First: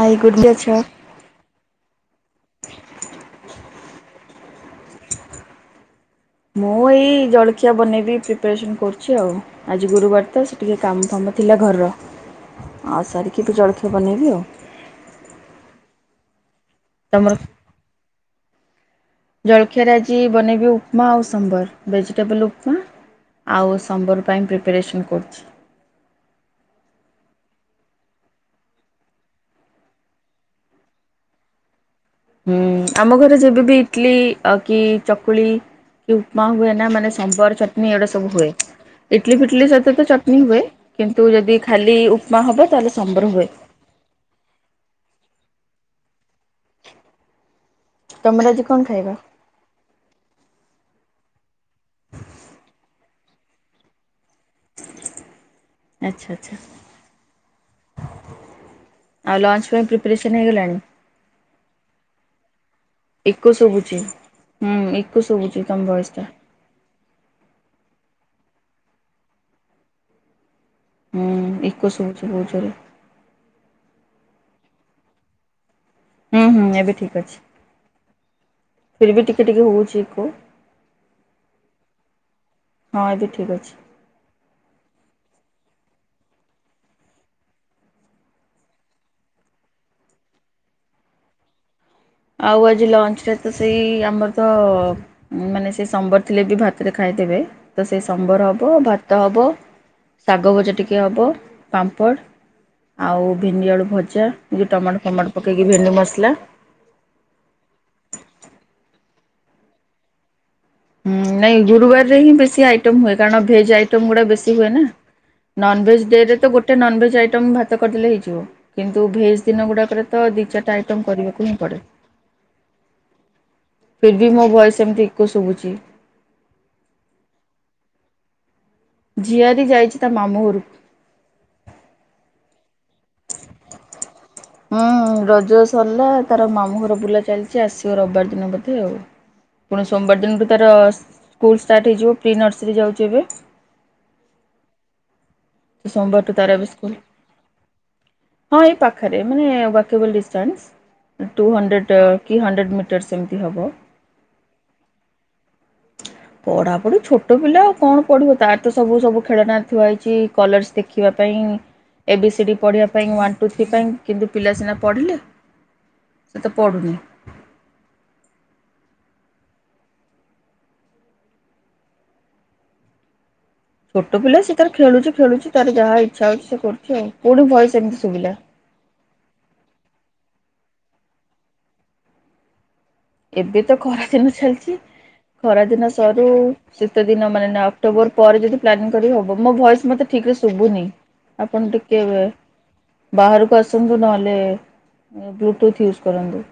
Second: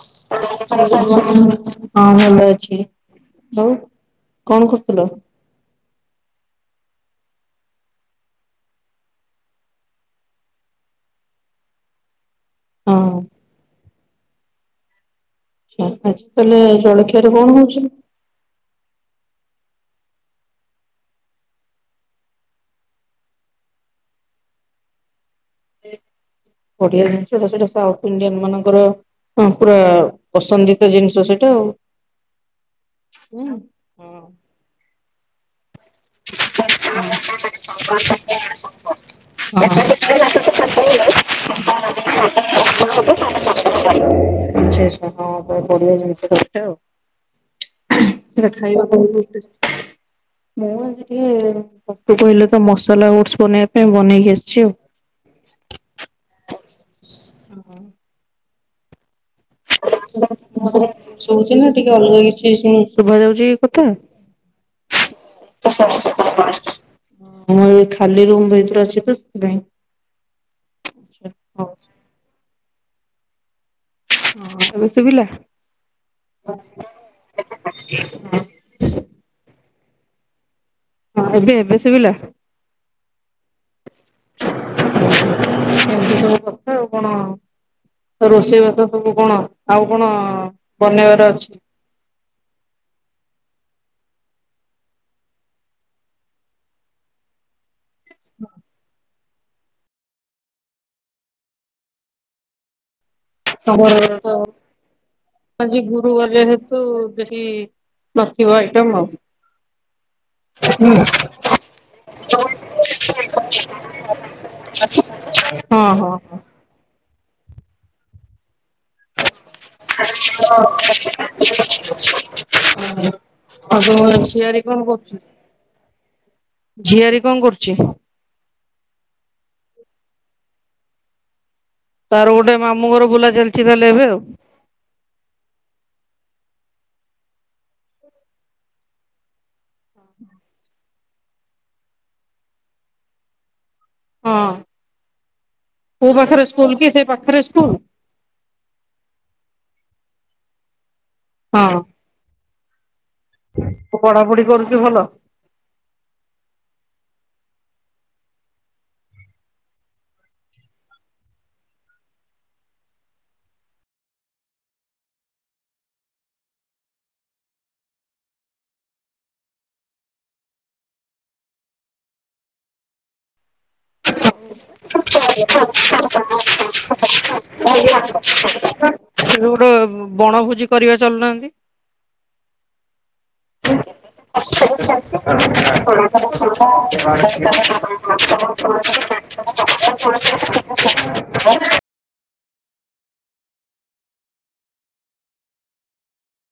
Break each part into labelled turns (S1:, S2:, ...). S1: High good day ଅଛ
S2: [unintelligible] ହଁ ଭଲ ଅଛି। ଆଉ କଣ କରୁଥିଲ।
S1: ମୁଁ ଏଇ ଜଳଖିଆ ବନେଇବି ପ୍ରିପାରେସନ୍ କରୁଚି ଆଉ। ଆଜି ଗୁରୁବାର ତ ସେ ଟିକେ କାମ ଫାମ ଥିଲା ଘରର।
S2: ହଁ
S1: ଆଉ
S2: ଆଛା
S1: ସାରିକି ତ ଚଳଖିଆ ବନେଇବି ଆଉ।
S2: ଆଛା ଆଜି ତାହେଲେ ଜଳଖିଆରେ
S1: ତମର
S2: କଣ ହଉଛି?
S1: ଜଳଖିଆରେ ଆଜି ବନେଇବି ଉପମା ଆଉ ସମ୍ବର ଭେଜିଟେବଲ୍ ଉପମା। ଆଉ ସମ୍ବର ପାଇଁ ପ୍ରିପାରେସନ୍ କରୁଛି।
S2: ଓଡିଆ ଜିନିଷଟା ସେଟା ସାଉଥ ଇଣ୍ଡିଆନ୍ ମାନଙ୍କର। ହଁ ପୁରା ପସନ୍ଦିତ ଜିନିଷ ସେଇଟା ଆଉ।
S1: ହୁଁ ଆମ ଘରେ
S2: ହୁଁ
S1: ଯେବେବି ଇଟଲି
S2: ହଁ
S1: କି ଚକୁଳି କି ଉପମା ହୁଏ ନା ମାନେ ସମ୍ବର ଚଟଣି ଏଗୁଡା ସବୁ ହୁଏ। ଇଟଲି ଫିଟଲି
S2: ଆଚ୍ଛା
S1: ସହିତ ତ ଚଟନୀ ହୁଏ କିନ୍ତୁ ଯଦି ଖାଲି ଉପମା ହବ ତାହେଲେ ସମ୍ବର ହୁଏ।
S2: [inaudible]
S1: ତମର ଆଜି କଣ ଖାଇବା
S2: [unintelligible] ମୁଁ ଆଜି ଟିକୁ କହିଲେ ତ ମସଲା ଓଟସ ବନେଇବା ପାଇଁ ବନେଇକି ଆସିଛି ଆଉ।
S1: ଆଛା ଆଛା ଆଉ ଲଞ୍ଚ ପାଇଁ ପ୍ରିପାରେସନ୍ ହେଇଗଲାଣି?
S2: ଶୁଭଚି ନା ଟିକେ ଅଲଗା କିଛି ଶୁଭା
S1: ଇକୋ
S2: ଯାଉଛି କଥା।
S1: ଶୁଭୁଛି। ହୁଁ ଇକୋ ଶୁଭୁଛି ତମ ଭଏସ ଟା
S2: [unintelligible] ହୁଁ ଖାଲି ରୁମ ଭିତରେ ଅଛି ତ ସେଥିପାଇଁ।
S1: ହୁଁ
S2: ହଁ
S1: ଇକୋ ସୁଭୁଛି ବହୁତ ଜୋରେ।
S2: ହଁ ଏବେ ଶୁଭିଲା
S1: ହୁଁ ହୁଁ ଏବେ
S2: [unintelligible]
S1: ଫିର୍ ବି ଟିକେ ଟିକେ ହଉଛି ଇକୋ।
S2: ହଁ ଏବେ ଏବେ ଏବେ ସୁବିଲା।
S1: ହଁ ଏବେ ଠିକ୍ ଅଛି।
S2: ଏମିତି ସବୁ କଥା ଆଉ କଣ ରୋଷେଇ ବାସ ସବୁ କଣ ଆଉ କଣ ବନେଇବାର ଅଛି।
S1: ଆଉ ଆଜି ଲଞ୍ଚରେ ତ ସେଇ ଆମର ତ ମାନେ ସେ ସମ୍ବର ଥିଲେ ବି ଭାତରେ ଖାଇଦେବେ ତ ସେ ସମ୍ବର ହବ ଭା ତ ହେବ ଶାଗ ଭଜା ଟିକେ ହବ ପାମ୍ପଡ଼ ଆଉ ଭେଣ୍ଡି ଆଳୁ
S2: ତମର ତ
S1: ଭଜା ଏଇ ଟମାଟୋ ଫମାଟୋ ପକେଇକି ଭେଣ୍ଡି ମସଲା
S2: ତୁ ବେଶୀ ନଥିବ ଆଇଟମ ଆଉ।
S1: ହୁଁ ନାଇଁ ଗୁରୁବାର ରେ ହିଁ ବେଶୀ ଆଇଟମ୍ ହୁଏ କାରଣ ଭେଜ ଆଇଟମ ଗୁଡା ବେଶୀ ହୁଏ ନା।
S2: ହଁ
S1: ନନଭେଜ
S2: ହଁ।
S1: ଡେରେ ତ ଗୋଟେ ନନଭେଜ ଆଇଟମ ଭାତ କରିଦେଲେ ହେଇଯିବ। କିନ୍ତୁ ଭେଜ ଦିନ ଗୁଡ଼ାକରେ ତ ଦୁଇ ଚାରିଟା ଆଇଟମ୍ କରିବାକୁ ହିଁ ପଡ଼େ।
S2: ଆଉ ତମ
S1: ଫିର ବି ମୋ
S2: ଝିଆରୀ କଣ
S1: ଭୟେସ ଏମିତି
S2: କରୁଛି?
S1: ଇକୋ ଶୁଭୁଛି।
S2: ଝିଆରୀ କଣ କରୁଛି?
S1: ଝିଆରୀ ଯାଇଛି ତା ମାମୁଁ ଘରକୁ।
S2: ତାର ଗୋଟେ ମାମୁଁ ଘର ବୁଲା ଚାଲିଛି ତାହେଲେ ଏବେ ଆଉ।
S1: ହଁ ରଜ ସରିଲା ତାର ମାମୁଁ ଘର ବୁଲା ଚାଲିଛି ଆସିବ ରବିବାର ଦିନ ବୋଧେ ଆଉ। ପୁଣି ସୋମବାର ଦିନଠୁ ତାର ସ୍କୁଲ ଷ୍ଟାର୍ଟ ହେଇଯିବ ପ୍ରି ନର୍ସରୀ ଯାଉଛି ଏବେ।
S2: ହଁ କୋଉ
S1: ସୋମବାରଠୁ
S2: ପାଖରେ
S1: ତାର ଏବେ
S2: ସ୍କୁଲ କି ସେ ପାଖରେ ସ୍କୁଲ।
S1: ହଁ ଏଇ ପାଖରେ ମାନେ ୱାକେବଲ୍ ଡିଷ୍ଟାନ୍ସ। ଟୁ
S2: ହଁ
S1: ହଣ୍ଡ୍ରେଡ଼୍ କି ହଣ୍ଡ୍ରେଡ଼୍ ମିଟର୍ସ ଏମିତି ହେବ।
S2: ପଢାପଢି କରୁଛି ଭଲ।
S1: ପଢ଼ାପଢ଼ି ଛୋଟ ପିଲା ଆଉ କଣ ପଢ଼ିବ ତାର ତ ସବୁ ସବୁ ଖେଳନା ଥୁଆ ହେଇଛି। କଲର୍ସ ଦେଖିବା ପାଇଁ ଏ ବି ସି ଡ଼ି ପଢ଼ିବା ପାଇଁ ୱାନ୍ ଟୁ ଥ୍ରୀ ପାଇଁ କିନ୍ତୁ ପିଲା ସିନା ପଢ଼ିଲେ। ସେ ତ ପଢ଼ୁନି। ଛୋଟ ପିଲା ସେ ତାର୍ ଖେଳୁଚି
S2: [inaudible]
S1: କୋଉଠି ଭଏସ୍
S2: ଏବେ
S1: ଏମିତି ଶୁଭିଲା
S2: ଗୋଟେ ବଣଭୋଜି କରିବା ଚାଲୁନାହାନ୍ତି,
S1: ଏବେ ତ ଖରାଦିନ ଚାଲିଚି, ଖରାଦିନ ସରୁ ଶୀତଦିନ ମାନେ ଆ କ୍ଟୋବର ପରେ ଯଦି ପ୍ଲାନିଂ କରି
S2: ହ୍ୟାଲୋ
S1: ହବ ମୋ ଭଏସ୍ ମତେ ଠିକରେ ଶୁବୁନି, ଆପଣ ଟିକେ ବେ ବାହାରକୁ ଆସନ୍ତୁ ନହେଲେ ଏ ବ୍ଲୁଟୁଥ୍ ୟୁଜ୍ କରନ୍ତୁ।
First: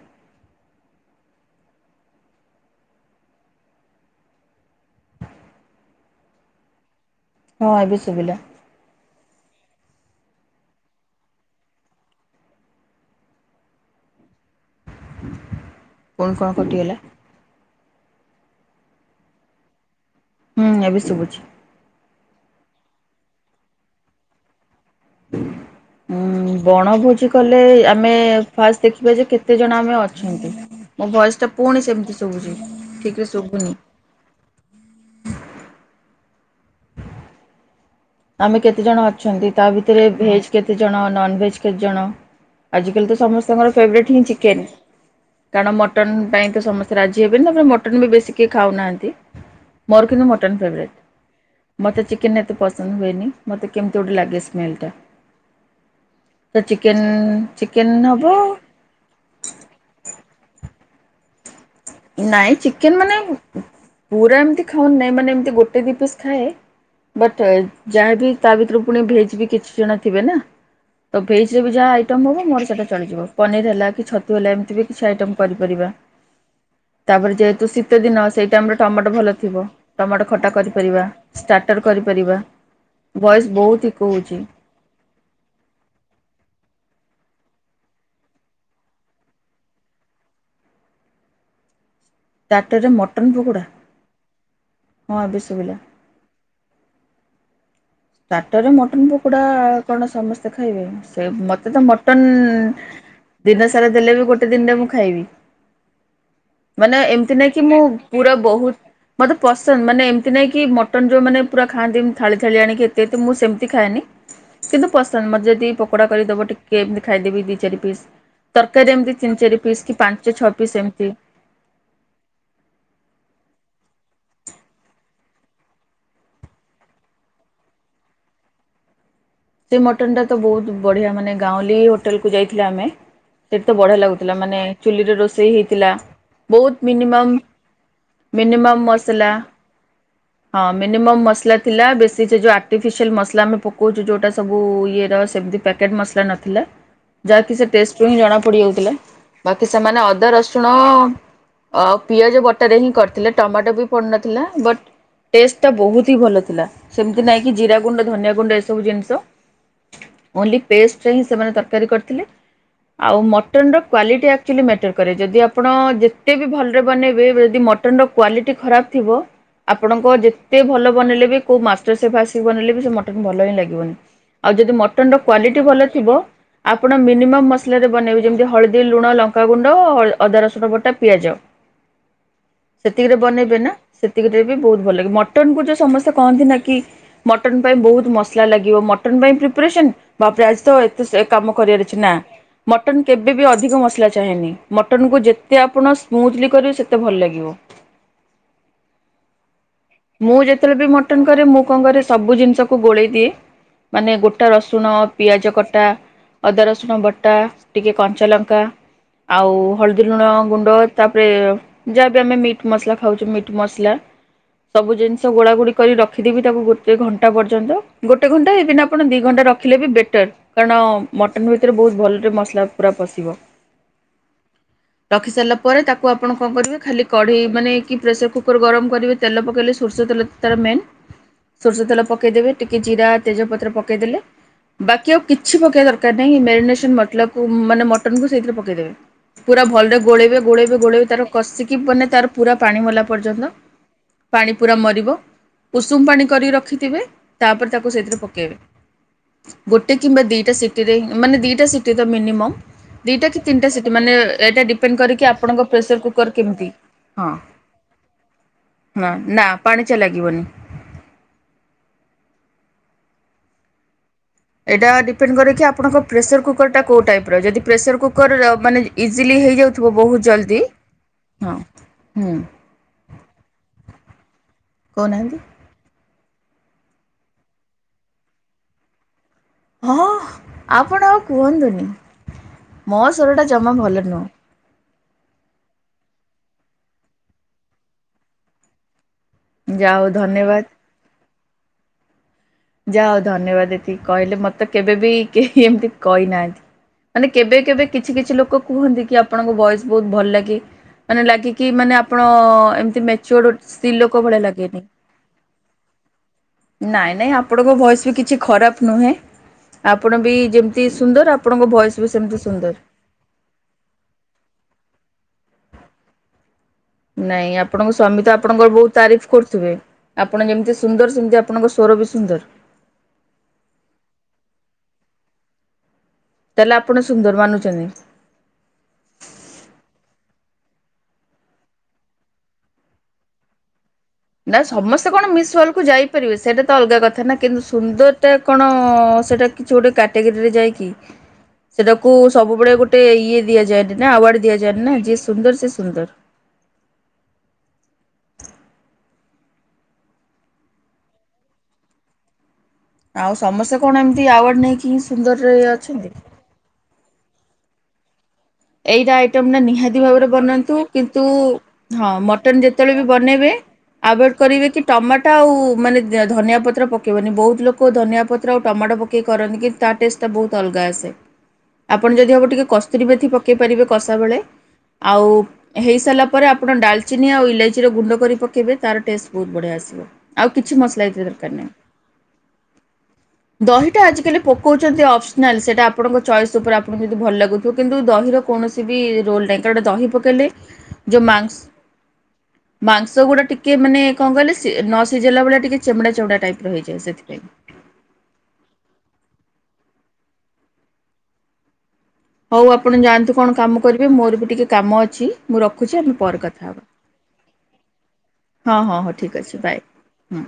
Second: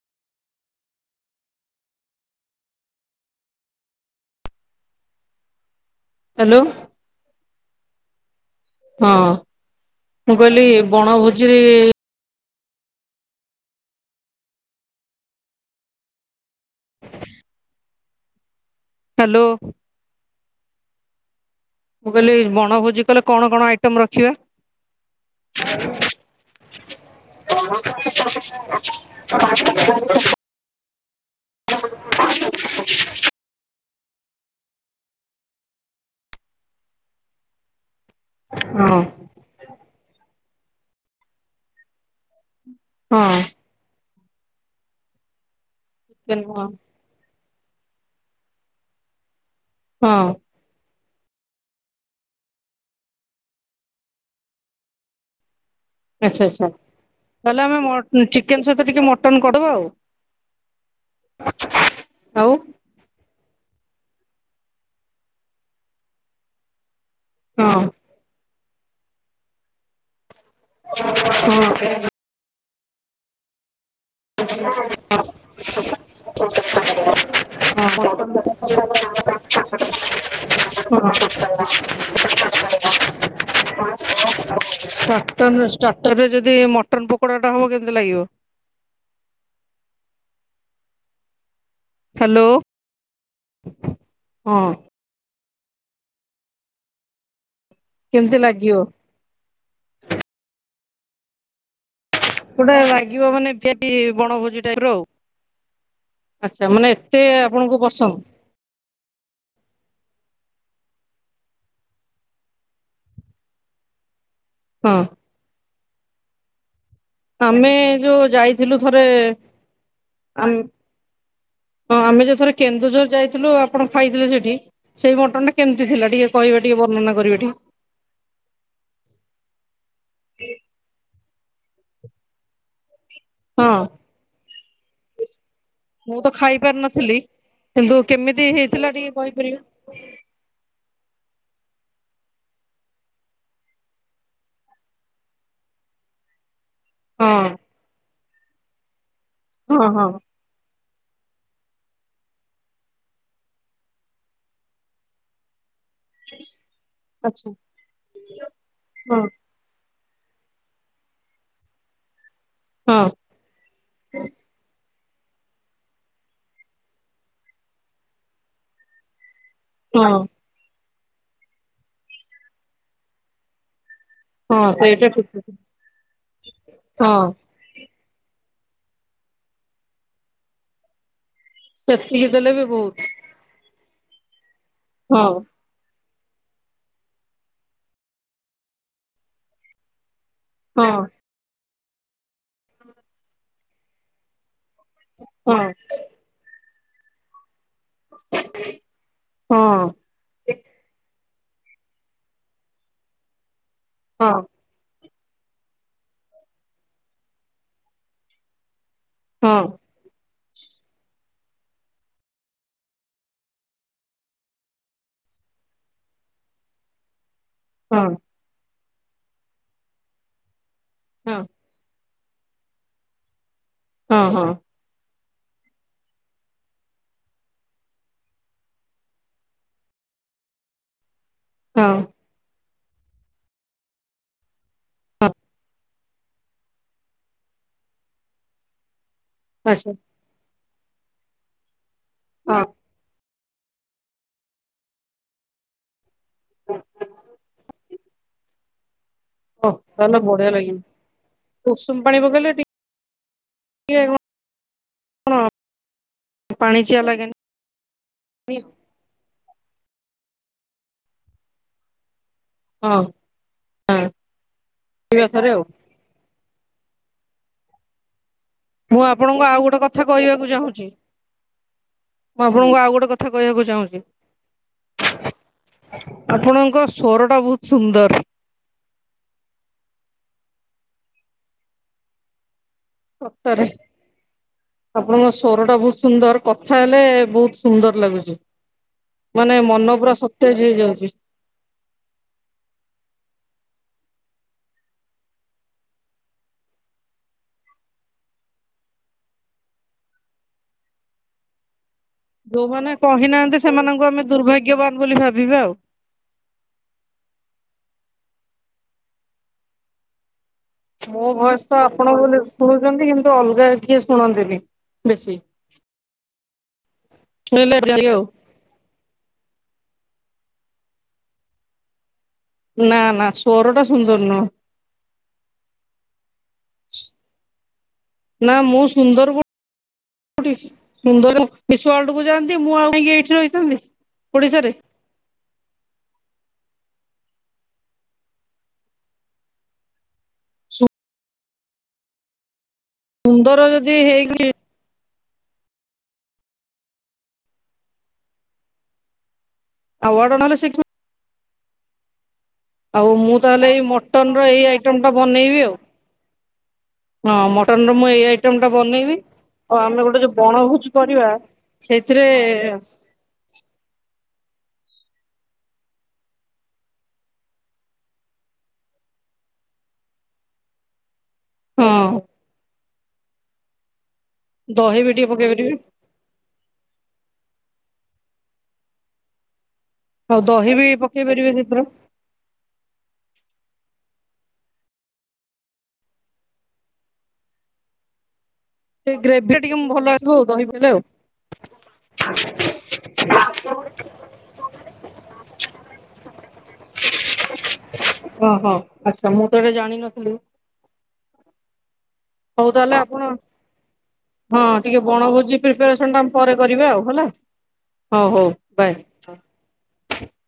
S2: ହ୍ୟାଲୋ
S1: ହଁ ଏବେ ଶୁବିଲା।
S2: ହଁ ମୁଁ କଇଲି ବଣଭୋଜିରେ
S1: ପୁଣି କଣ କଟିଗଲା?
S2: ହ୍ୟାଲୋ
S1: ହୁଁ ଏବେ ଶୁବୁଚି।
S2: ମୁଁ କଇଲି ବଣଭୋଜି କଲେ କଣ କଣ ଆଇଟମ ରଖିବା? [inaudible]
S1: ଉଁ ବଣଭୋଜି କଲେ ଆମେ ଫାଷ୍ଟ ଦେଖିବା ଯେ କେତେ ଜଣ ଆମେ ଅଛନ୍ତି? ମୋ ଭଏସଟା ପୁଣି ସେମିତି ଶୁବୁଚି, ଠିକ୍ରେ ଶୁବୁନି ଆମେ
S2: ହଁ
S1: କେତେ
S2: ହଁ
S1: ଜଣ ଅଛନ୍ତି ତା ଭିତରେ ଭେଜ୍ କେତେ ଜଣ ନନ ଭେଜ୍ କେତ୍ ଜଣ, ଆଜିକାଲି ତ
S2: ହଁ
S1: ସମସ୍ତଙ୍କର ଫେବରେଟ୍ ହିଁ ଚିକେନ୍ କାରଣ ମଟନ୍ ପାଇଁ ତ ସମ ତେ ରାଜି ହେବେନି, ତାପରେ ମଟନ ବି ବେଶୀ କିଏ ଖାଉନାହାନ୍ତି ମୋର କିନ୍ତୁ ମଟନ୍ ଫେବରେଟ୍। ମୋତେ ଚିକେନ୍ ଏତେ ପସନ୍ଦ ହୁଏନି, ମତେ କେମିତି ଗୋଟେ ଲାଗେ ସ୍ମେଲ୍ ଟା।
S2: ଆଚ୍ଛା
S1: ତ
S2: ଆଚ୍ଛା।
S1: ଚିକେନ୍ ଚିକେନ୍ ହବ,
S2: ତୁ ଟିକେ ମଟନ୍ କର୍ ଦବ ଆଉ, ଆଉ
S1: ନାଇଁ ଚିକେନ୍ ମାନେ ପୁରା ଏମତି ଖାଉନେ ମାନେ ଏମତି ଗୋଟେ ଦି ପିସ୍ ଖାଏ, ବଟ୍
S2: ହଁ।
S1: ଯାହାବି ତା ଭିତୁରୁ ପୁଣି ଭେଜ୍ ବି କିଛି ଜଣ ଥିବେ ନା। ତ
S2: ହଁ
S1: ଭେଜ୍ ରେ ବି ଯାହା ଆଇଟମ୍ ହବ ମୋର ସେଇଟା ଚଳିଯିବ, ପନିର୍ ହେଲା କି ଛତ୍ ତୁ ହେଲା ଏମିତି ବି କିଛି ଆଇଟମ୍ କରିପାରିବା। ତାପରେ ଯେହେତୁ ଶୀତ ଦିନ
S2: ଷ୍ଟାର୍ଟର
S1: ସେଇ ଟାମ୍ ରେ ଟମାଟ ଭଲ ଥିବ, ଟମାଟ ଖଟା କରିପାରିବା, ଷ୍ଟାଟର କରିପାରିବା, ଭଏସ୍ ବହୁତି ଇକୋ ହୋଉଚି।
S2: ହଁ [inaudible] ତନ ଷ୍ଟାର୍ଟର ରେ ଯଦି ମଟନ୍ ପକୋଡାଟା ହବ କେମିତି ଲାଗିବ? ହ୍ୟାଲୋ
S1: ଟାଟରେ ମଟନ ପକୋଡା,
S2: ହଁ
S1: ହଁ ଏବେ ସୁଭିଲା।
S2: କେମିତି
S1: ଟାଟରେ
S2: ଲାଗିବ?
S1: ମଟନ୍ ପକୋଡା କଣ ସମସ୍ତେ ଖାଇବେ, ସେ ମତେ ତ ମ ଟନ୍
S2: ଗୋଟେ ଲାଗିବ ମାନେ
S1: ଦିନ ସାରା
S2: ଭିଆପି
S1: ଦେଲେ ବି ଗୋଟେ
S2: ବଣଭୋଜି
S1: ଦିନ୍ ରେ
S2: ଟାଇପ
S1: ମୁଁ
S2: ର ଆଉ।
S1: ଖାଇବି।
S2: ଆଚ୍ଛା
S1: ମାନେ
S2: ଏତେ
S1: ଏମିତି ନାଇଁ କି
S2: ଆପଣଙ୍କୁ
S1: ମୁଁ
S2: ପସନ୍ଦ
S1: ପୁରା ବହୁତ୍ ମତେ ପସନ୍ଦ ମାନେ ଏମିତି ନାଇଁ କି ମଟନ୍ ଯୋଉ ମାନେ ପୁରା ଖାଆନ୍ତି ଏମିତି ଥାଳି ଥାଳି ଆଣିକି ଏ ତେ ତୁ ମୁଁ ସେମିତି ଖାଏନି, କିନ୍ତୁ
S2: ହଁ
S1: ପସନ୍ଦ ମ ଯେଦି ପକୋଡ଼ା କରିଦବ ଟିକ୍ କିଏ ଏମିତି ଖାଇଦେବି ଦି
S2: ଆମେ
S1: ଚାରି ପିସ୍,
S2: ଯୋଉ ଯାଇଥିଲୁ
S1: ତରକାରୀ
S2: ଥରେ
S1: ଏମିତି ତିନି ଚାରି ପିସ୍ କି ପାଞ୍ଚ
S2: ଆମ
S1: ଛଅ ପିସ୍ ଏମିତି।
S2: ହଁ ଆମେ ଯୋଉ ଥରେ କେନ୍ଦୁଝର ଯାଇଥିଲୁ ଆପଣ ଖାଇଥିଲେ ସେଠି, ସେଇ ମଟନ୍ ଟା କେମିତି ଥିଲା ଟିକେ କହିବେ ଟିକେ ବର୍ଣ୍ଣନା କରିବେ ଏଠି
S1: ସେଇ ମଟନ ଟା ତ ବହୁତ ବଢିଆ ମାନେ ଗାଉଁଲି ହୋଟେଲ୍ କୁ ଯାଇଥିଲେ ଆମେ। ସେଠିତ
S2: ହଁ
S1: ବଢିଆ ଲାଗୁଥିଲା। ମାନେ ଚୁଲିରେ ରୋଷେଇ ହେଇଥିଲା ବହୁତ ମିନିମମ୍
S2: ହୀନ୍ତୁ କେମିତି
S1: ମିନିମମ୍
S2: ହେଇଥିଲା ଟିକେ
S1: ମସଲା
S2: କହିପାରିବେ?
S1: ହଁ ମିନିମମ୍ ମସଲା ଥିଲା, ବେଶୀ ସେ ଯୋଉ ଆର୍ଟିଫିସିଆଲ ମସଲା ଆମେ ପକୌଚୁ ଯୋଉଟା ସବୁ ଇଏ ର ସେମିତି ପ୍ୟାକେଟ ମସଲା ନଥିଲା
S2: ହଁ
S1: ଯାହାକି ସେ ଟେଷ୍ଟ ରୁ ହିଁ ଜଣା ପଡିଯାଉଥିଲା। ବାକି
S2: ହଁ
S1: ସେମାନେ
S2: ହଁ
S1: ଅଦା ରସୁଣ ଅ ପିଆଜ ବଟାରେ ରେ ହିଁ କରିଥିଲେ ଟମାଟୋ ବି ପଡିନଥିଲା ବଟ୍ ଟେଷ୍ଟ ଟା ବହୁତ୍ ତି ଭଲ ଥିଲା ସେମିତି ନାଇଁ
S2: ଆଚ୍ଛା
S1: କି ଜିରା ଗୁଣ୍ଡ ଧନିଆଁ ଗୁଣ୍ଡ ଏସବୁ ଜିନିଷ
S2: ହଁ
S1: ଓନ୍ଲି ପେଷ୍ଟରେ ହିଁ ସେମାନେ ତରକାରୀ କରିଥିଲେ
S2: ହଁ
S1: ଆଉ ମଟନର କ୍ୱାଲିଟି ଆ ଆକ୍ଚୁଲି ମ୍ୟାଟର୍ କରେ ଯଦି ଆପଣ ଯେତେ ବି ଭଲରେ ବନେଇବେ ଯଦି ମଟନର କ୍ୱାଲିଟି ଖରାପ୍ ଥିବ। ଆପଣଙ୍କ
S2: ହଁ
S1: ଯେତେ ଭଲ ବନେଇଲେବି କୋଉ ମାଷ୍ଟର ସେଫ୍ ଆସି ବନେଇଲେ ବି ସେ ମଟନ ଭଲ ହିଁ ଲାଗିବନି। ଆଉ
S2: ହଁ
S1: ଯଦି
S2: ସେଇଟା
S1: ମଟନର
S2: ଠିକ
S1: କ୍ୱାଲିଟୀ
S2: କଥା
S1: ଭଲ ଥିବ ଆପଣ
S2: ହଁ
S1: ମିନିମମ୍ ମସ୍ ମସଲାରେ ବନେଇବେ ଯେମିତି ହଳଦୀ ଲୁଣ ଲଙ୍କାଗୁଣ୍ଡ ଅଦା ରସୁଣ ବଟା ପିଆଜ।
S2: ସେତିକି ଦେଲେ ବି ବହୁତ
S1: ସେତିକିରେ ବନେଇବେ ନା ସେତିକିରେ ବି ବହୁତ ଭଲ ଲାଗିବ
S2: ହଁ
S1: ମଟନକୁ ଟ ସମସ୍ତେ କହନ୍ତି ନା କି ମଟନ୍ ପାଇଁ ବହୁତ ମସଲା ଲାଗିବ ମଟନ୍ ପାଇଁ ପ୍ରିପାରେସନ୍ ବାପ୍ରେ ଆଜି ତ
S2: ହଁ
S1: ଏତେ ସେ ଏତେ କାମ କରିଆରଅଛିନା ମଟନ୍ କେବେ ବି ଅଧିକ ମସଲା ଚାହେଁନି ମଟନକୁ ଯେତେ
S2: ହଁ
S1: ଆପଣ ସ୍ମୁଥ୍ଲି କରିବ ସେତେ ଭଲ ଲାଗିବ।
S2: ହଁ।
S1: ମୁଁ ଯେତେବେଳେବି ମଟନ କରେ ମୁଁ କଣ କରେ ସବୁ ଜିନିଷକୁ ଗୋଳେଇ ଦିଏ ମାନେ
S2: ହଁ
S1: ଗୋଟା ରସ୍ ସୁଣ ପିଆଜ କଟା ଅଦା ରସୁଣ ବଟା ଟିକେ କଞ୍ଚାଲଙ୍କା ଆଉ
S2: ହଁ
S1: ହଳଦୀ ଲୁଣ ଗୁଣ୍ଡ ତାପରେ ଯାହାବି ଆମେ ମିଟ୍ ମସଲା ଖାଉଛୁ ମିଟ୍ ମସଲା ସବୁ ଜିନିଷ ଗୋଳା ଗୋଳି କରି ରଖିଦେବୀ ତାକୁ ଗୋଟେ ଘଣ୍ଟା ପର୍ଯ୍ୟନ୍ତ
S2: ହଁ
S1: ଗୋଟେ ଘଣ୍ଟା ଏଇବିନା ଆପଣ ଦିଘଣ୍ଟା ରଖିଲେବି ବେଟର କାରଣ
S2: ହଁ
S1: ମଟନ ଭିତରେ ବହୁତ ଭଲରେ ମସଲା ପୁରା ପଶିବ।
S2: ହଁ ହଁ।
S1: ରଖିସାରିଲା ପରେ ତାକୁ ଆପଣ କଣ କରିବେ ଖାଲି କଢ଼େଇ ମାନେ କି ପ୍ରେସର କୁକର୍ ଗରମ କରିବେ ତେଲ ପକେଇଲେ ସୋରିଷ ତେଲ ତାର ମେନ୍ ସୋରିଷ
S2: ହଁ
S1: ତେଲ ପକେଇଦେବେ। ଟିକେ ଜିରା ତେଜପତ୍ର ପକେଇଦେଲେ ବାକି ଆଉ କିଛି ପକେଇବାର ଦରକାର ନାହିଁ ମେନ୍‌ ମେସନ ମସଲା କୁ ମାନେ ମଟନକୁ ସେଇଥିରେ ପକେଇ ଦେବେ ପୁରା
S2: ଆଚ୍ଛା
S1: ଭଲରେ ଗୋଳେଇବେ ଗୋଳେଇବ ଗୋଳେଇବ ତାର କଷିକି ମାନେ ତାର ପୁରା
S2: ହଁ
S1: ପାଣି ମଲା ପର୍ଯ୍ୟନ୍ତ ପାଣି ପୁରା ମରିବ ଉଷୁମ ପାଣି କରିକି ରଖିଥିବେ ତାପରେ ତାକୁ ସେଇଥିରେ ପକାଇବେ।
S2: ଓ
S1: ଗୋଟେ
S2: ତାହେଲେ
S1: କିମ୍ବା
S2: ବଢିଆ
S1: ଦିଟା
S2: ଲାଗିବ
S1: ସିଟିରେ ମାନେ ଦିଟା
S2: ଉଷୁମ
S1: ସିଟିର
S2: ପାଣି ପକେଇଲେ
S1: ମିନିମମ୍ ଦିଟା କି ତିନିଟା ସିଟି
S2: ଟିକେ
S1: ମାନେ ଏଇଟା ଡିପେଣ୍ଡ କରିକି
S2: କଣ
S1: ଆପଣଙ୍କ ପ୍ରେସର କୁକର କେମିତି
S2: ପାଣିଚିଆ
S1: ହଁ
S2: ଲାଗେନି
S1: ହଁ ନା ପାଣି ଚା ଲାଗିବନି।
S2: ହଁ। ହଁ
S1: ଏଇଟା
S2: ପିଇବା
S1: ଡିପେଣ୍ଡ୍ରେ
S2: ଥରେ
S1: କରେ
S2: ଆଉ
S1: କି ଆପଣଙ୍କ ପ୍ରେସର କୁରଟା କୋଉ ଟାଇପ୍ର ଯଦି ପ୍ରେସର କୁ କରିଲ ମାନେ
S2: ମୁଁ
S1: ଇଜିଲି
S2: ଆପଣଙ୍କୁ ଆଉ ଗୋଟେ
S1: ହେଇଯାଉଥିବ
S2: କଥା
S1: ବହୁତ
S2: କହିବାକୁ
S1: ଜଲଦି
S2: ଚାହୁଁଛି
S1: ହଁ। ହୁଁ
S2: ମୁଁ ଆପଣଙ୍କୁ ଆଉ ଗୋଟେ କଥା କହିବାକୁ ଚାହୁଁଚି।
S1: କହୁନାହାନ୍ତି।
S2: ଆପଣଙ୍କ ସ୍ୱର ଟା ବହୁତ ସୁନ୍ଦର।
S1: ହଁ ଆପଣ ଆଉ କୁହନ୍ତୁନି ମୋ ସ୍ୱରଟା
S2: ସତରେ
S1: ଜମା ଭଲ ନୁହେଁ।
S2: ଆପଣଙ୍କ ସ୍ୱର ଟା ବହୁତ ସୁନ୍ଦର କଥା ହେଲେ ବହୁତ ସୁନ୍ଦର ଲାଗୁଚି। ମାନେ
S1: ଯାହା
S2: ମନ
S1: ହଉ
S2: ପୁରା ସତେଜ
S1: ଧନ୍ୟବାଦ।
S2: ହେଇଯାଉଚି।
S1: ଯା ହଉ ଧନ୍ୟବାଦ ଏଠି କହିଲେ ମତେ କେବେ ବିି କେହି ଏମିତି କହିନାହାନ୍ତି। ମାନେ କେବେ କେବେ କିଛି କିଛି ଲୋକ କୁହନ୍ତି କି ଆପଣଙ୍କ ଭଏସ ବହୁତ ଭଲ ଲାଗେ। ମାନେ ଲାଗିକି ମାନେ ଆପଣ
S2: ଯୋଉମାନେ
S1: ଏମତି ମେଚର
S2: କହିନାହାନ୍ତି
S1: ସ୍ତ୍ରୀ
S2: ସେମାନଙ୍କୁ
S1: ଲୋକ
S2: ଆମେ
S1: ଭଳିଆ ଲାଗେନି।
S2: ଦୁର୍ଭାଗ୍ୟବାନ ବୋଲି ଭାବିବା ଆଉ
S1: ନାଇଁ ନାଇଁ ଆପଣଙ୍କ ଭୟସ ବି କିଛି ଖରାପ ନୁହେଁ ଆପଣ ବି ଯେମ ତି
S2: ମୋ
S1: ସୁନ୍ଦର
S2: ଭୟସ
S1: ଆପଣଙ୍କ ଭଏସ୍
S2: ଆପଣ
S1: ବି
S2: ବୋଲି
S1: ସେମିତି ସୁନ୍ଦର।
S2: ଶୁଣୁଛନ୍ତି ତ କିନ୍ତୁ ଅଲଗା କିଏ ଶୁଣନ୍ତିନି ବେଶୀ ତ
S1: ନାଇଁ
S2: ଶୁଣିଲେ
S1: ଆପଣଙ୍କ
S2: ଆଉ
S1: ସ୍ୱାମୀତ ଆପଣଙ୍କର ବହୁତ ତାରିଫ କରୁଥିବେ ଆପଣ ଯେମିତି ସୁନ୍ଦର ସେମିତି ଆପଣଙ୍କ ଶ୍ଵର ବି ସୁନ୍ଦର।
S2: ନାଁ ନାଁ ସୋରଟା ସୁନ୍ଦରନୁହଁ।
S1: ତାହେଲେ ଆପଣ ସୁନ୍ଦର ମାନୁଛନ୍ତି।
S2: ନା ମୁଁ ସୁନ୍ଦର କ ସୁନ୍ଦର [inaudible] ଯାଆନ୍ତି ମୁଁ ଆଉ କାହିଁକି ଏଇଠି ରହିଥାନ୍ତି।
S1: ନା
S2: ଓଡିଶାରେ
S1: ସମସ୍ ସେ କଣ ମିସ୍ ୱାର୍ଲଡ଼କୁ ଯାଇପାରିବେ ସେଇଟା ତ ଅଲଗା କଥା ନା କିନ୍ତୁ ସୁନ୍ଦରଟା କଣ ସେଟା କିଛି ଗୋଟେ କାଟାଗେରୀରେ ଯାଏକି ସେଟାକୁ ସବୁବେଳେ ଗୋଟ ଗୋଟେ ଇଏ
S2: ସୁନ୍ଦର ଯଦି
S1: ଦିଆଯାଏନି ନା ଆୱାର୍ଡ
S2: ହେଇକି
S1: ଦିଆଯାଏନି ନା ଜିଏ ସୁନ୍ଦର ସେ ସୁନ୍ଦର।
S2: ଆୱାର୍ଡ ନହେଲେ ସେ କ ଆଉ ମୁଁ ତାହେଲେ
S1: ସମସ୍ତେ
S2: ଏଇ
S1: କଣ ଏମିତି
S2: ମଟନର
S1: ଆୱାର୍ଡ
S2: ଏଇ
S1: ନେଇକି ହିଁ
S2: ଆଇଟମ୍ଟା
S1: ସୁନ୍ଦରରେ
S2: ବନେଇବି ଆଉ।
S1: ଅଛନ୍ତି।
S2: ହଁ ମଟନ ର ମୁଁ ଏଇ ଆଇଟମ ଟା
S1: ଏଇଟା
S2: ବନେଇବି
S1: ଆଇଟମ ନା
S2: ଆଉ ଆମେ
S1: ନିହାତି
S2: ଗୋଟେ
S1: ଭାବରେ
S2: ଯୋଉ
S1: ବନାନ୍ତୁ
S2: ବଣଭୋଜି
S1: କିନ୍ତୁ
S2: କରିବା
S1: ହଁ
S2: ସେଇଥିରେ
S1: ମଟନ ଯେତେବେଳେ ବି ବନେଇବେ ଆଭଏଡ କରିବେ କି ଟମାଟୋ ଆଉ ମାନେ ଧନିଆ ପତ୍ର ପକେଇବନି ବହୁତ ଲୋକ ଧନିଆ ପତ୍ର ଆଉ ଟମାଟୋ ପକେଇ କେଇ କରନ୍ତି କିନ୍ତୁ ତା ଟେଷ୍ଟଟା ବହୁତ ଅଲଗା ଆସେ।
S2: ହଁ
S1: ଆପଣ ଯଦି ହବ ଟିକେ କସ୍ତୁରୀ ପକେଇ ପାରିବେ କଷା ବେଳେ
S2: ଦହି ବି
S1: ଆଉ
S2: ଟିକେ ପକେଇ ପାରିବେ
S1: ହେଇସାରିଲା ତା ପରେ ଆପଣ ଡାଲଚିନି ଆଉ ଇଲାଇଚିର ଗୁଣ୍ଡ କରି ପକେଇବେ ତାର ଟେଷ୍ଟ ବହୁତ ବଢ଼ିଆ ଆସିବ।
S2: ଆଉ
S1: କିଛି
S2: ଦହି ବି
S1: ମସଲା ଏଥିରେ
S2: ପକେଇ
S1: ଦରକାର
S2: ପାରିବେ
S1: ନାହିଁ
S2: ସେଥିର
S1: ଦହିଟା ଆଜିକାଲି ପକଉଛନ୍ତି ଅପସନାଲ ସେଟା ଆପଣଙ୍କ ଚଏସ୍ ଉପରେ ଆପଣଙ୍କୁ ଯଦି ଭଲ ଲାଗୁଥିବ କିନ୍ତୁ ଦହିର କୌଣସି ବି
S2: ସେ
S1: ରୋଲ
S2: ଗ୍ରେଭି ଟା
S1: ନାହିଁ
S2: ଟିକେ
S1: କାରଣ
S2: ଭଲ
S1: ଦହି ପକେଇଲେ ଯୋଉ ମା
S2: ହଁ।
S1: ମାଂସ ଗୁଡା ଟିକେ ମାନେ କଣ କହିଲ ନ ସିଝିଲଲା ଭଳିଆ ଟିକେ ଚେମଡ଼ା ଚେମଡ଼ା ଟାଇପ ର ହେଇଯିବ ସେଥିପାଇଁ।
S2: ଓହୋ ଆଚ୍ଛା ମୁଁ ତ ଏଟା ଜାଣିନଥିଲି। ହଉ ତାହେଲେ ଆପଣ
S1: ଯାଆନ୍ତୁ କଣ କାମ କରିବେ ମୋର ବି
S2: ହଁ
S1: କାମ
S2: ଟିକେ
S1: ଅଛି ମୁଁ
S2: ବଣଭୋଜି
S1: ରଖୁଛି
S2: ପ୍ରିପାରେସନ ଟା ଆମେ ପରେ
S1: କଥା ହେବା
S2: କରିବା ଆଉ ହେଲା। ହଉ ହଉ
S1: ହଁ
S2: ବାଏ।
S1: ହଁ ହଉ ଠିକ୍ ଅଛି ବାଏ ହଁ।